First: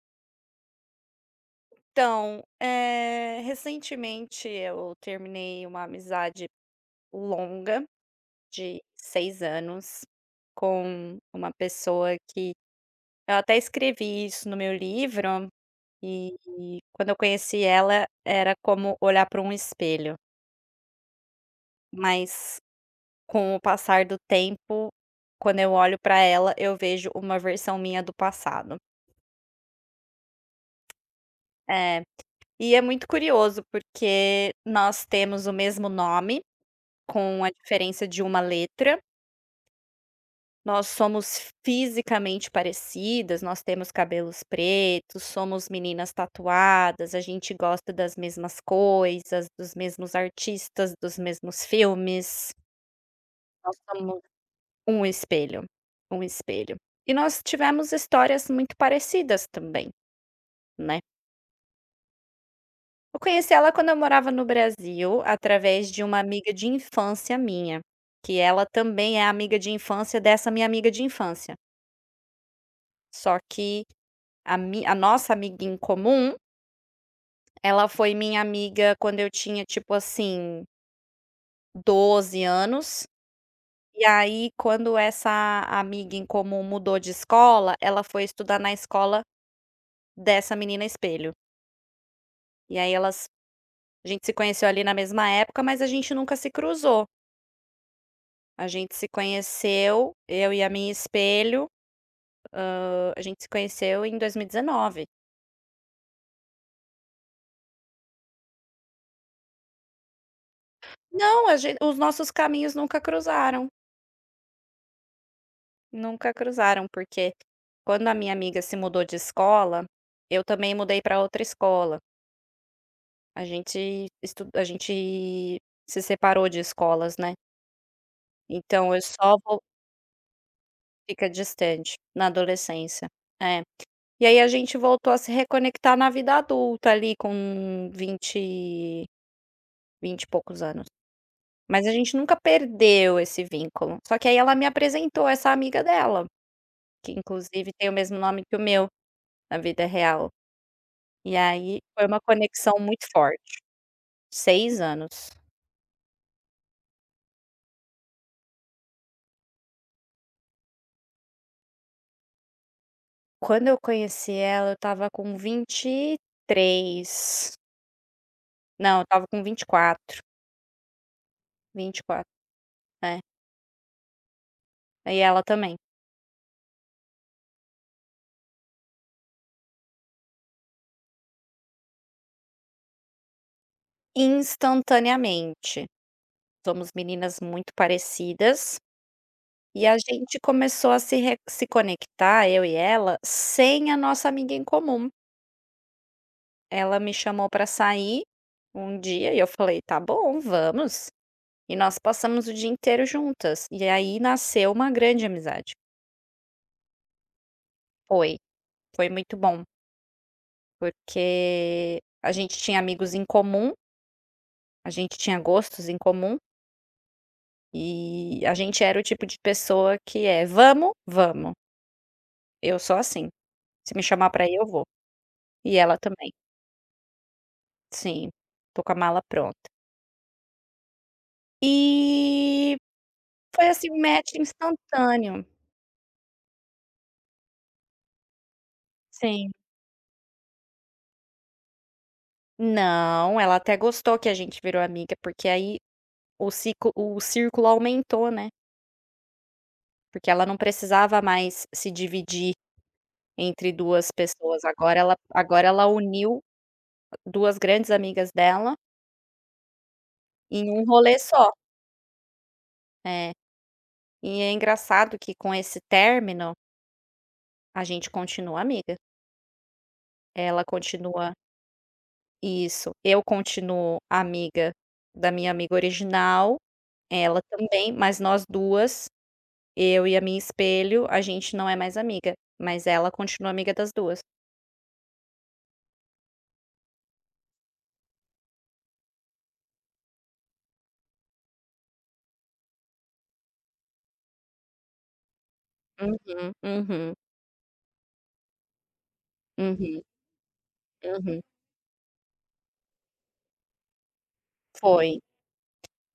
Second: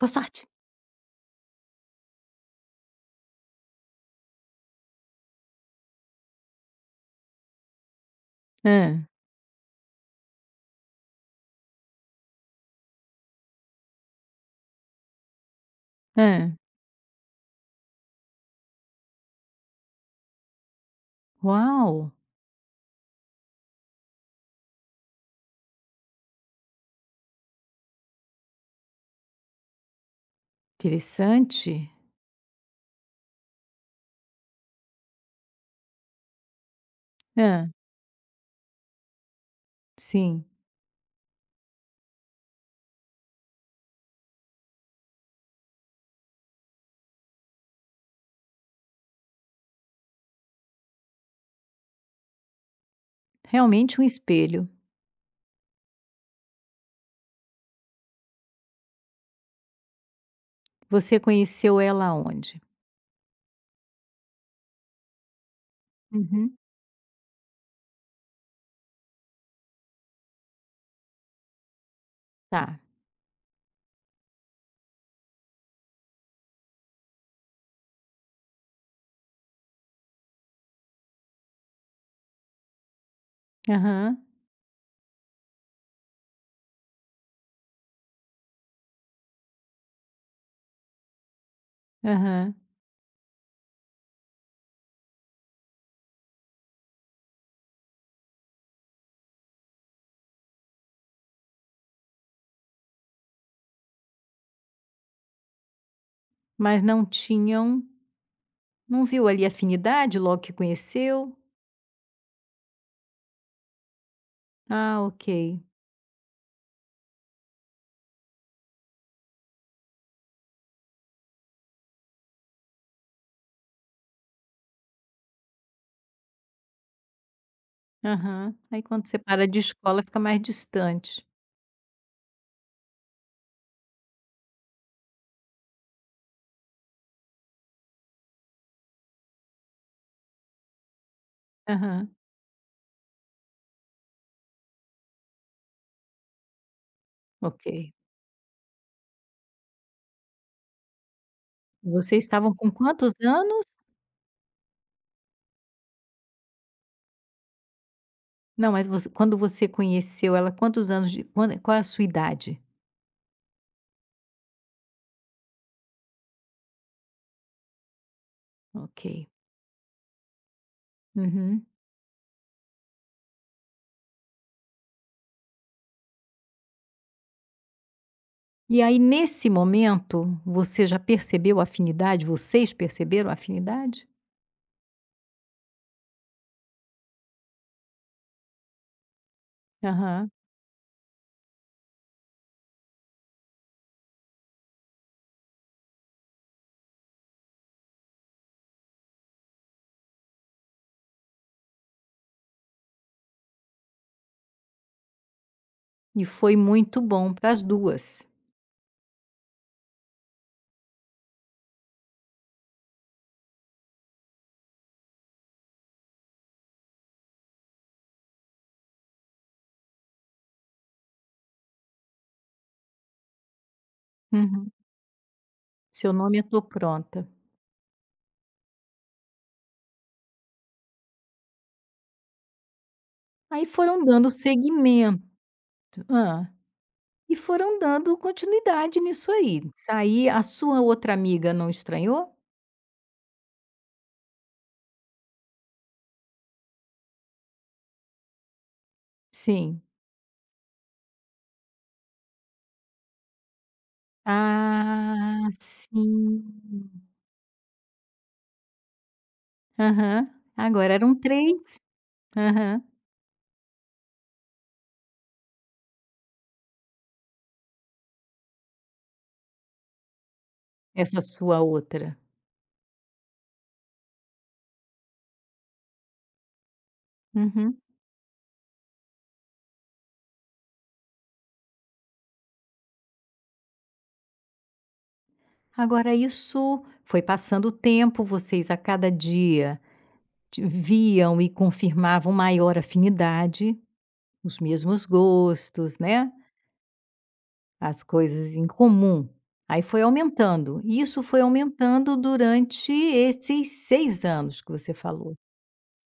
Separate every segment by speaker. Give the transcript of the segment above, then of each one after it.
Speaker 1: Passat.
Speaker 2: Então, recentemente eu terminei uma amizade longa de
Speaker 1: Hã,
Speaker 2: 6 anos com uma pessoa que eu até escrevi isso no meu livro, e
Speaker 1: hã.
Speaker 2: e quando eu conheci ela era como olhar para um espelho,
Speaker 1: Uau,
Speaker 2: mas com o passar do tempo, quando eu olho para ela, eu vejo uma versão minha do passado.
Speaker 1: interessante.
Speaker 2: É, e é muito curioso porque nós temos o mesmo nome com a
Speaker 1: Hã,
Speaker 2: diferença de uma letra.
Speaker 1: sim,
Speaker 2: Nós somos fisicamente parecidas, nós temos cabelos pretos, somos meninas tatuadas, a gente gosta das mesmas coisas, dos mesmos artistas, dos mesmos filmes. Nós
Speaker 1: realmente um
Speaker 2: somos
Speaker 1: espelho.
Speaker 2: um espelho, um espelho. E nós tivemos histórias muito parecidas também, né.
Speaker 1: Você conheceu ela aonde?
Speaker 2: Eu conheci ela quando eu morava no Brasil, através de uma amiga
Speaker 1: Uhum.
Speaker 2: de infância minha, que ela também é amiga de infância dessa minha amiga de infância.
Speaker 1: Tá.
Speaker 2: Só que a nossa amiga em comum, ela foi minha amiga quando eu tinha, tipo assim, 12 anos, e
Speaker 1: Aham,
Speaker 2: aí quando essa amiga em comum mudou de escola, ela foi estudar na escola dessa menina espelho.
Speaker 1: aham.
Speaker 2: E aí elas a gente se conheceu ali na mesma época, mas a gente nunca se cruzou. A gente se conheceu, eu e a minha espelho, a gente se conheceu em 2019.
Speaker 1: Mas não tinham, não viu ali afinidade logo que conheceu?
Speaker 2: Não, a gen os nossos caminhos nunca cruzaram.
Speaker 1: Ah, ok.
Speaker 2: Nunca cruzaram, porque quando a minha amiga se mudou de escola, eu também mudei para outra escola. A gente se separou de escolas, né.
Speaker 1: Aham. Aí
Speaker 2: Então eu
Speaker 1: quando
Speaker 2: só
Speaker 1: separa de
Speaker 2: vol
Speaker 1: escola fica mais distante.
Speaker 2: fica distante, na adolescência. É. E aí a gente voltou a se reconectar na vida adulta ali com vinte e poucos anos. Mas a
Speaker 1: Aham,
Speaker 2: gente nunca perdeu esse vínculo. Só que aí ela me apresentou essa amiga dela, que inclusive tem
Speaker 1: ok.
Speaker 2: o mesmo nome que o meu, na vida real. E aí foi uma
Speaker 1: Vocês estavam com
Speaker 2: conexão muito
Speaker 1: quantos
Speaker 2: forte.
Speaker 1: anos?
Speaker 2: 6 anos.
Speaker 1: Não, mas você quando você conheceu ela, quantos anos, de quan qual é a sua idade?
Speaker 2: Quando eu conheci ela, eu estava com 23. Não, eu
Speaker 1: Ok.
Speaker 2: estava com 24,
Speaker 1: Uhum.
Speaker 2: 24, é. E ela também.
Speaker 1: E aí, nesse momento, você já percebeu a afinidade? Vocês perceberam a afinidade?
Speaker 2: Instantaneamente. Somos meninas muito parecidas, e a
Speaker 1: Aham.
Speaker 2: gente começou a se conectar, eu e ela, sem a nossa amiga em comum. Ela me chamou pra sair um dia e eu falei: "Tá bom, vamos". E nós passamos o dia inteiro juntas, e aí nasceu uma grande amizade.
Speaker 1: E foi muito bom para as duas.
Speaker 2: Foi, foi muito bom, porque a gente tinha amigos em comum, a gente tinha gostos em comum, e a gente era o tipo de pessoa que é: "Vamos? Vamos". Eu sou assim, se me chamar pra ir eu
Speaker 1: Uhum.
Speaker 2: vou, e ela
Speaker 1: Seu
Speaker 2: também.
Speaker 1: nome eu tô pronta.
Speaker 2: Sim, tô com a mala pronta. E
Speaker 1: Aí
Speaker 2: foi assim um
Speaker 1: foram dando
Speaker 2: match
Speaker 1: seguimento.
Speaker 2: instantâneo.
Speaker 1: Ah. E foram dando continuidade nisso
Speaker 2: Sim.
Speaker 1: aí. Saí a sua outra amiga não estranhou?
Speaker 2: Não, ela até gostou que a gente virou amiga, porque aí o círculo aumentou, né.
Speaker 1: Sim.
Speaker 2: Porque ela não precisava mais se dividir entre 2 pessoas, agora ela
Speaker 1: Ah,
Speaker 2: agora ela uniu
Speaker 1: sim.
Speaker 2: 2 grandes amigas dela
Speaker 1: Aham.
Speaker 2: em um
Speaker 1: Agora eram
Speaker 2: rolê só.
Speaker 1: 3. Aham.
Speaker 2: É. E é engraçado que com esse término, a gente continua amiga. Ela
Speaker 1: Essa
Speaker 2: continua
Speaker 1: sua outra.
Speaker 2: isso, eu continuo amiga da minha amiga original, ela
Speaker 1: Uhum.
Speaker 2: também, mas nós duas, eu e a minha espelho, a gente não é mais amiga, mas ela continua amiga das duas.
Speaker 1: Agora isso foi passando o tempo, vocês a cada dia ti viam e confirmavam maior afinidade, os mesmos gostos, né,
Speaker 2: Uhum, uhum,
Speaker 1: as coisas em comum. Aí foi
Speaker 2: uhum,
Speaker 1: aumentando, e isso foi
Speaker 2: uhum.
Speaker 1: aumentando durante esses 6 anos que você
Speaker 2: Foi.
Speaker 1: falou,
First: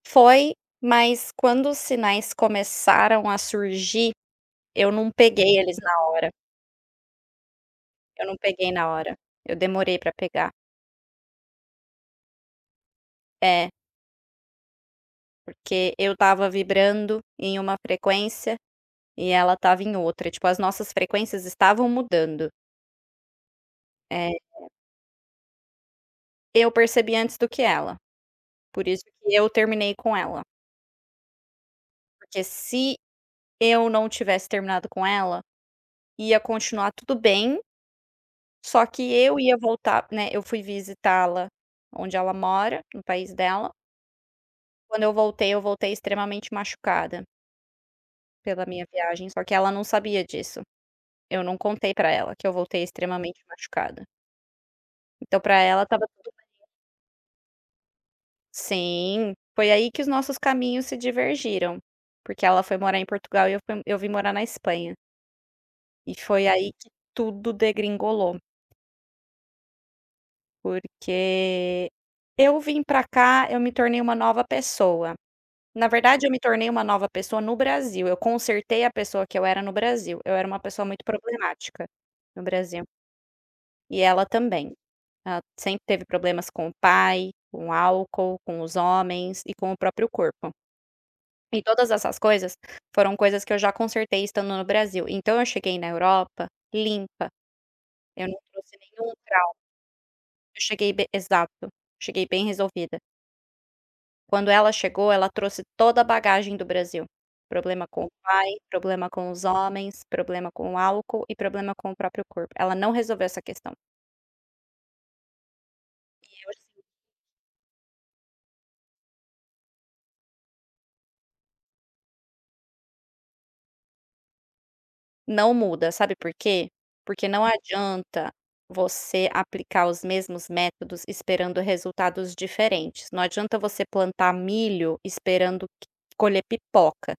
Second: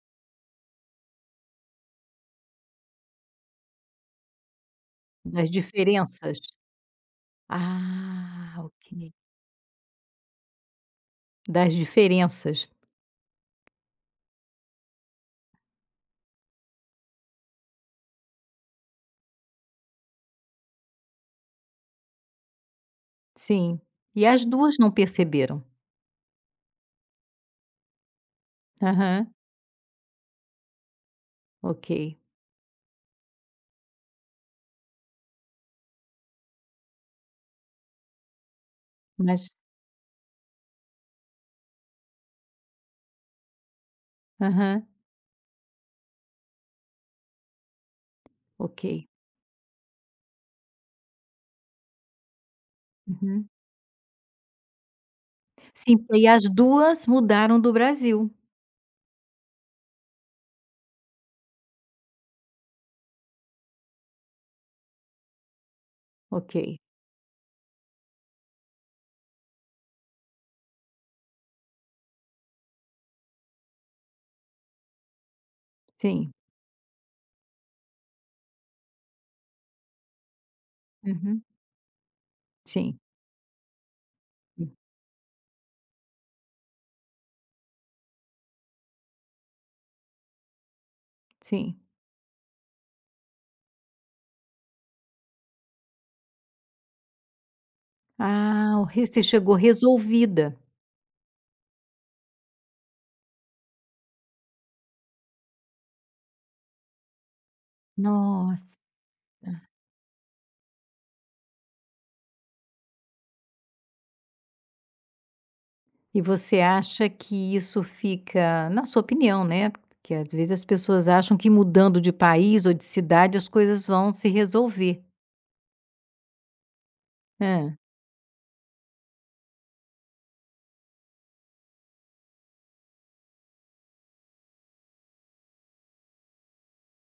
Speaker 2: Foi, mas quando os sinais começaram a surgir, eu não
Speaker 1: das
Speaker 2: peguei eles na hora,
Speaker 1: diferenças.
Speaker 2: eu não
Speaker 1: Ah,
Speaker 2: peguei na
Speaker 1: ok.
Speaker 2: hora, eu demorei pra pegar.
Speaker 1: Das diferenças,
Speaker 2: É, porque eu estava vibrando em uma frequência e ela estava em outra, tipo, as nossas frequências estavam mudando.
Speaker 1: sim. E
Speaker 2: É,
Speaker 1: as 2 não perceberam?
Speaker 2: eu percebi antes do que ela, por isso
Speaker 1: Aham,
Speaker 2: que eu terminei com ela,
Speaker 1: ok.
Speaker 2: porque se eu não tivesse terminado com ela, ia continuar tudo bem. Só que eu
Speaker 1: Mas
Speaker 2: ia voltar, né, eu fui visitá-la onde ela mora, no país dela.
Speaker 1: aham,
Speaker 2: Quando eu voltei extremamente machucada pela
Speaker 1: ok.
Speaker 2: minha viagem, só que ela não sabia disso. Eu não contei pra ela que eu voltei extremamente
Speaker 1: Uhum.
Speaker 2: machucada. Então pra ela
Speaker 1: Sim,
Speaker 2: estava
Speaker 1: e
Speaker 2: tudo.
Speaker 1: as 2 mudaram do Brasil.
Speaker 2: Sim, foi aí que os nossos caminhos se divergiram, porque ela foi morar em Portugal e eu vim morar na Espanha. E foi
Speaker 1: Ok.
Speaker 2: aí que tudo degringolou, porque eu vim pra cá, eu me tornei uma nova pessoa. Na verdade, eu
Speaker 1: Sim.
Speaker 2: me tornei uma nova pessoa no Brasil, eu consertei a pessoa que eu era no Brasil, eu era uma pessoa muito
Speaker 1: Uhum.
Speaker 2: problemática no Brasil,
Speaker 1: Sim.
Speaker 2: e ela
Speaker 1: Hum.
Speaker 2: também. Ela sempre teve problemas com o pai, com o álcool, com os homens e com o próprio corpo. E
Speaker 1: Sim.
Speaker 2: todas essas coisas foram coisas que eu já consertei estando no Brasil. Então eu cheguei na Europa limpa, eu não
Speaker 1: Ah,
Speaker 2: trouxe
Speaker 1: o re
Speaker 2: nenhum
Speaker 1: você chegou
Speaker 2: trauma,
Speaker 1: resolvida.
Speaker 2: eu cheguei be exato, cheguei bem resolvida. Quando ela chegou, ela trouxe toda a bagagem do Brasil. Problema com o pai,
Speaker 1: Nossa.
Speaker 2: problema com os homens, problema com o álcool e problema com o próprio corpo. Ela não resolveu essa questão.
Speaker 1: E
Speaker 2: E eu,
Speaker 1: você
Speaker 2: assim,
Speaker 1: acha que isso fica na sua opinião, né, porque às vezes as pessoas acham que mudando de país ou de cidade as coisas vão se resolver.
Speaker 2: não muda, sabe por quê? Porque não
Speaker 1: Hã.
Speaker 2: adianta você aplicar os mesmos métodos esperando resultados diferentes. Não adianta você plantar milho esperando q colher pipoca,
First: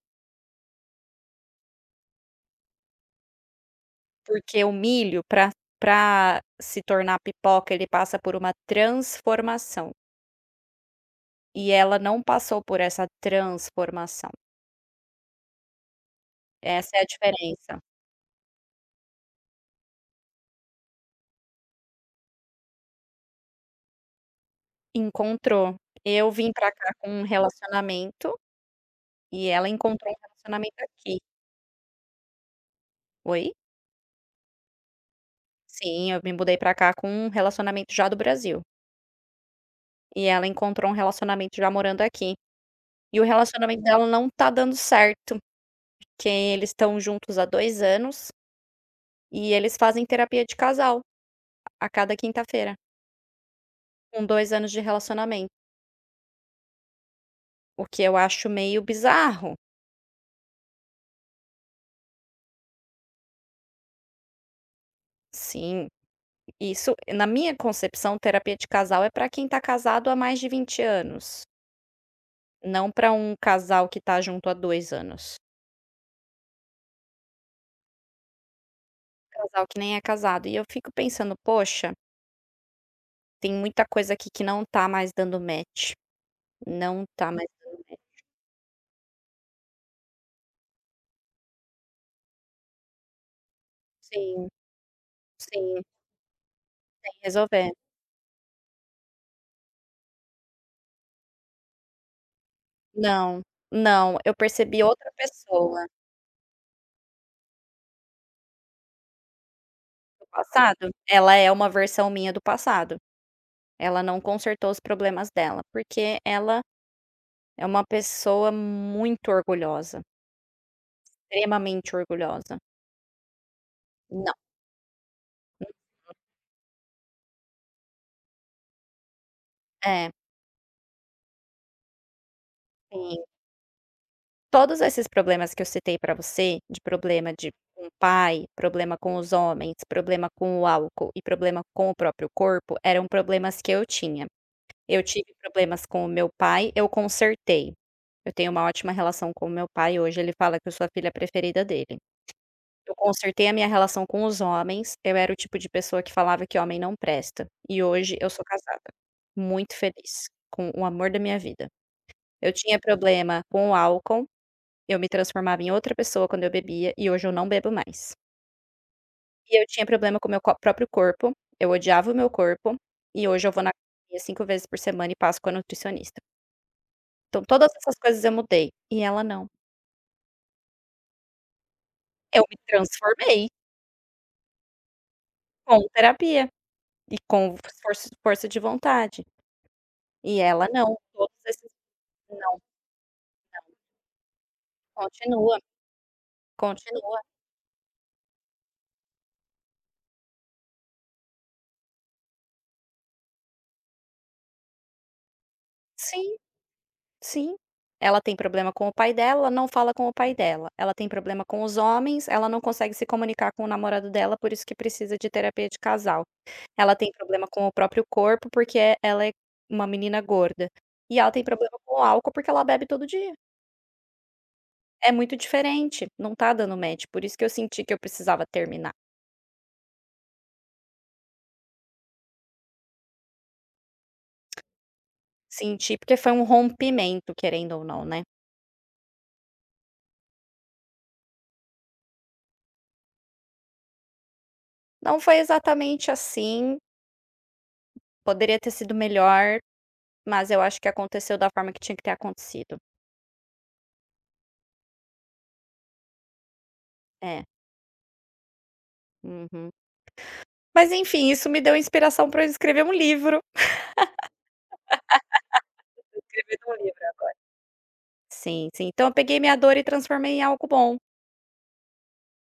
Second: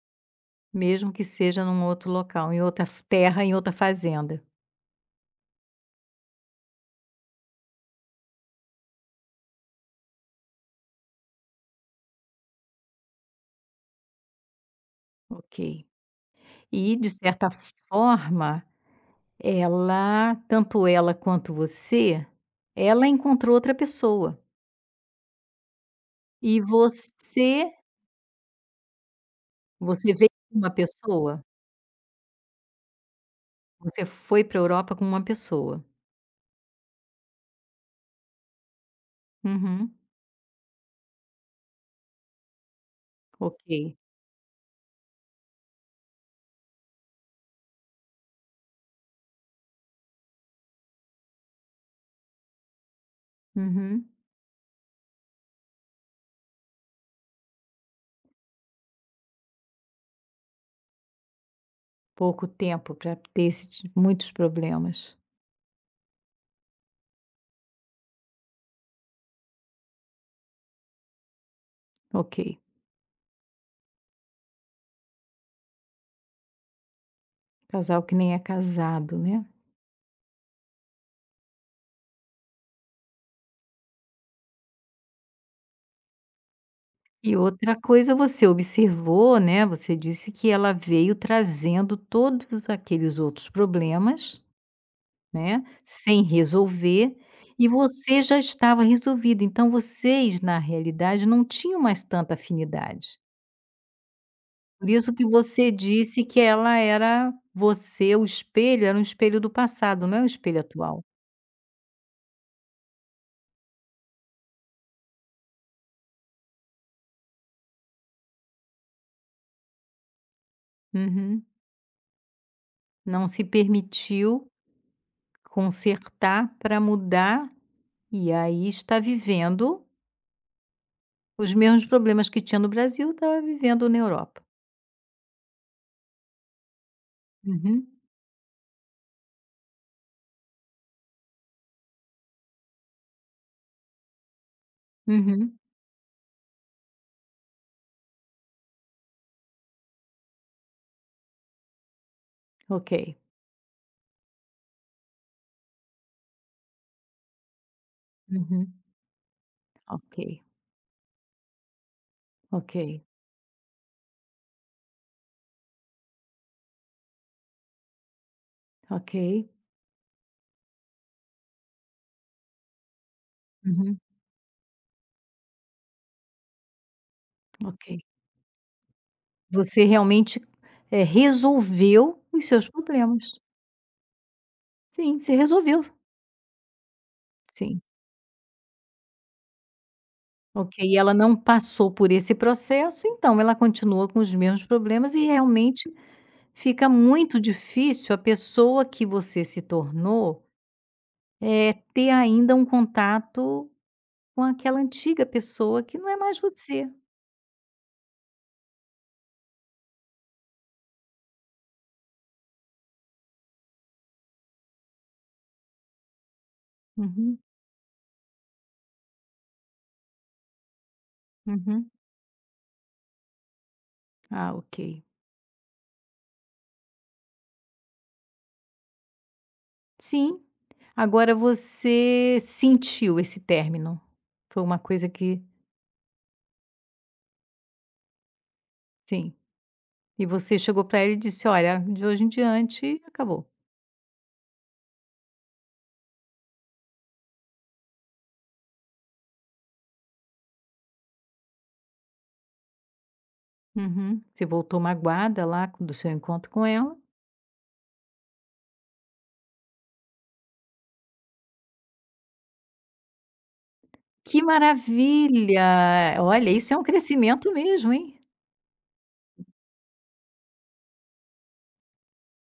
Speaker 1: Mesmo que seja num outro local, em outra f terra, em outra fazenda.
Speaker 2: porque o milho para se tornar pipoca, ele passa por uma transformação. E ela não passou por essa transformação,
Speaker 1: Ok.
Speaker 2: essa
Speaker 1: E
Speaker 2: é a
Speaker 1: de certa
Speaker 2: diferença.
Speaker 1: forma ela tanto ela quanto você, ela encontrou outra pessoa.
Speaker 2: Encontrou. Eu vim
Speaker 1: E
Speaker 2: pra cá com um
Speaker 1: você
Speaker 2: relacionamento, e ela encontrou um
Speaker 1: veio com uma
Speaker 2: relacionamento aqui.
Speaker 1: pessoa?
Speaker 2: Oi?
Speaker 1: Você foi para a Europa com uma pessoa.
Speaker 2: Sim, eu me mudei pra cá com um relacionamento já do Brasil,
Speaker 1: Uhum.
Speaker 2: e ela encontrou um relacionamento já morando aqui. E o relacionamento
Speaker 1: Ok.
Speaker 2: dela não tá dando certo, que eles estão juntos há 2 anos, e eles fazem terapia de casal a cada quinta-feira,
Speaker 1: Uhum.
Speaker 2: com 2 anos de relacionamento, o que eu acho meio bizarro.
Speaker 1: Pouco tempo para ter esse ti muitos problemas.
Speaker 2: Sim. Isso, na minha concepção, terapia de casal é para quem tá casado há mais de 20 anos,
Speaker 1: Ok.
Speaker 2: não para um casal que tá junto há 2 anos.
Speaker 1: Casal que nem é casado, né.
Speaker 2: Casal que nem é casado. E eu fico pensando: "Poxa, tem muita coisa aqui que não tá mais dando match, não tá
Speaker 1: E
Speaker 2: mais
Speaker 1: outra
Speaker 2: dando match".
Speaker 1: coisa, você observou, né, você disse que ela veio trazendo todos aqueles outros problemas,
Speaker 2: Sim,
Speaker 1: né,
Speaker 2: sim,
Speaker 1: sem
Speaker 2: tem
Speaker 1: resolver,
Speaker 2: que
Speaker 1: e
Speaker 2: resolver.
Speaker 1: você já estava resolvido, então vocês na realidade não tinham mais tanta afinidade.
Speaker 2: Não, não, eu percebi
Speaker 1: Por
Speaker 2: outra
Speaker 1: isso que você
Speaker 2: pessoa
Speaker 1: disse que ela era você, o espelho era um espelho do passado, não é um
Speaker 2: do
Speaker 1: espelho
Speaker 2: passado,
Speaker 1: atual.
Speaker 2: ela é uma versão minha do passado. Ela não consertou os problemas dela, porque ela é uma pessoa muito orgulhosa.
Speaker 1: Uhum.
Speaker 2: Extremamente orgulhosa.
Speaker 1: Não se
Speaker 2: Não
Speaker 1: permitiu consertar para mudar, e aí está vivendo
Speaker 2: é,
Speaker 1: os mesmos problemas que tinha no Brasil,
Speaker 2: sim.
Speaker 1: estava vivendo na Europa.
Speaker 2: Todos esses problemas que eu citei pra você, de problema de
Speaker 1: Uhum,
Speaker 2: um pai, problema com os homens, problema com o álcool e problema com o próprio corpo, eram problemas que eu tinha. Eu tive
Speaker 1: uhum,
Speaker 2: problemas com o meu pai, eu consertei. Eu tenho uma ótima relação com o meu pai, hoje ele fala que eu sou a filha preferida dele.
Speaker 1: ok,
Speaker 2: Eu consertei a minha relação com os homens, eu era o tipo de pessoa que falava que homem não presta, e hoje eu sou
Speaker 1: uhum,
Speaker 2: casada, muito feliz,
Speaker 1: ok,
Speaker 2: com o amor da minha vida. Eu
Speaker 1: ok,
Speaker 2: tinha problema com o álcool, eu me transformava em outra pessoa quando eu bebia e hoje eu não bebo mais.
Speaker 1: ok.
Speaker 2: E eu tinha problema com o meu co próprio corpo, eu odiava o meu corpo, e hoje eu vou na
Speaker 1: Uhum,
Speaker 2: academia 5 vezes por semana e passo com a nutricionista. Então todas
Speaker 1: ok.
Speaker 2: essas coisas eu mudei, e ela não.
Speaker 1: Você realmente, resolveu
Speaker 2: Eu
Speaker 1: os
Speaker 2: me
Speaker 1: seus problemas.
Speaker 2: transformei
Speaker 1: Sim, você
Speaker 2: com
Speaker 1: resolveu.
Speaker 2: terapia e com
Speaker 1: Sim,
Speaker 2: força de vontade, e ela
Speaker 1: ok. E
Speaker 2: não,
Speaker 1: ela não
Speaker 2: todos esses
Speaker 1: passou por esse
Speaker 2: não,
Speaker 1: processo, então ela continua com os mesmos problemas e
Speaker 2: continua,
Speaker 1: realmente fica
Speaker 2: continua.
Speaker 1: muito difícil a pessoa que você se tornou, ter ainda um contato com aquela antiga pessoa que não é
Speaker 2: Sim.
Speaker 1: mais você.
Speaker 2: Sim. Ela tem problema com o pai dela, ela não fala com o pai dela. Ela tem problema com os homens, ela não consegue se comunicar com o namorado dela, por isso que precisa de terapia de casal. Ela tem
Speaker 1: Uhum,
Speaker 2: problema com o próprio corpo, porque é ela é uma menina gorda. E ela tem problema
Speaker 1: uhum.
Speaker 2: com o álcool, porque ela bebe todo dia.
Speaker 1: Ah, ok.
Speaker 2: É muito diferente, não tá dando match, por isso que eu senti que eu precisava terminar.
Speaker 1: Sim. Agora você sentiu esse término? Foi uma coisa que
Speaker 2: Senti, porque foi um rompimento, querendo ou não, né.
Speaker 1: sim. E você chegou para ele e disse: "Olha, de hoje em diante acabou".
Speaker 2: Não foi exatamente assim, poderia ter sido melhor, mas eu acho que aconteceu da forma que tinha que ter acontecido.
Speaker 1: Uhum. Você voltou magoada lá co do seu encontro com ela.
Speaker 2: É, uhum. Mas enfim, isso me deu inspiração para eu escrever um livro.
Speaker 1: Que maravilha! Olha,
Speaker 2: Escrever
Speaker 1: isso é
Speaker 2: um
Speaker 1: um
Speaker 2: livro.
Speaker 1: crescimento mesmo, hein.
Speaker 2: Sim, sim. Então eu peguei minha dor e transformei em algo bom.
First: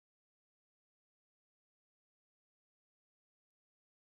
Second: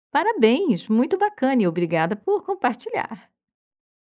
Speaker 1: Parabéns, muito bacana, e obrigada por compartilhar.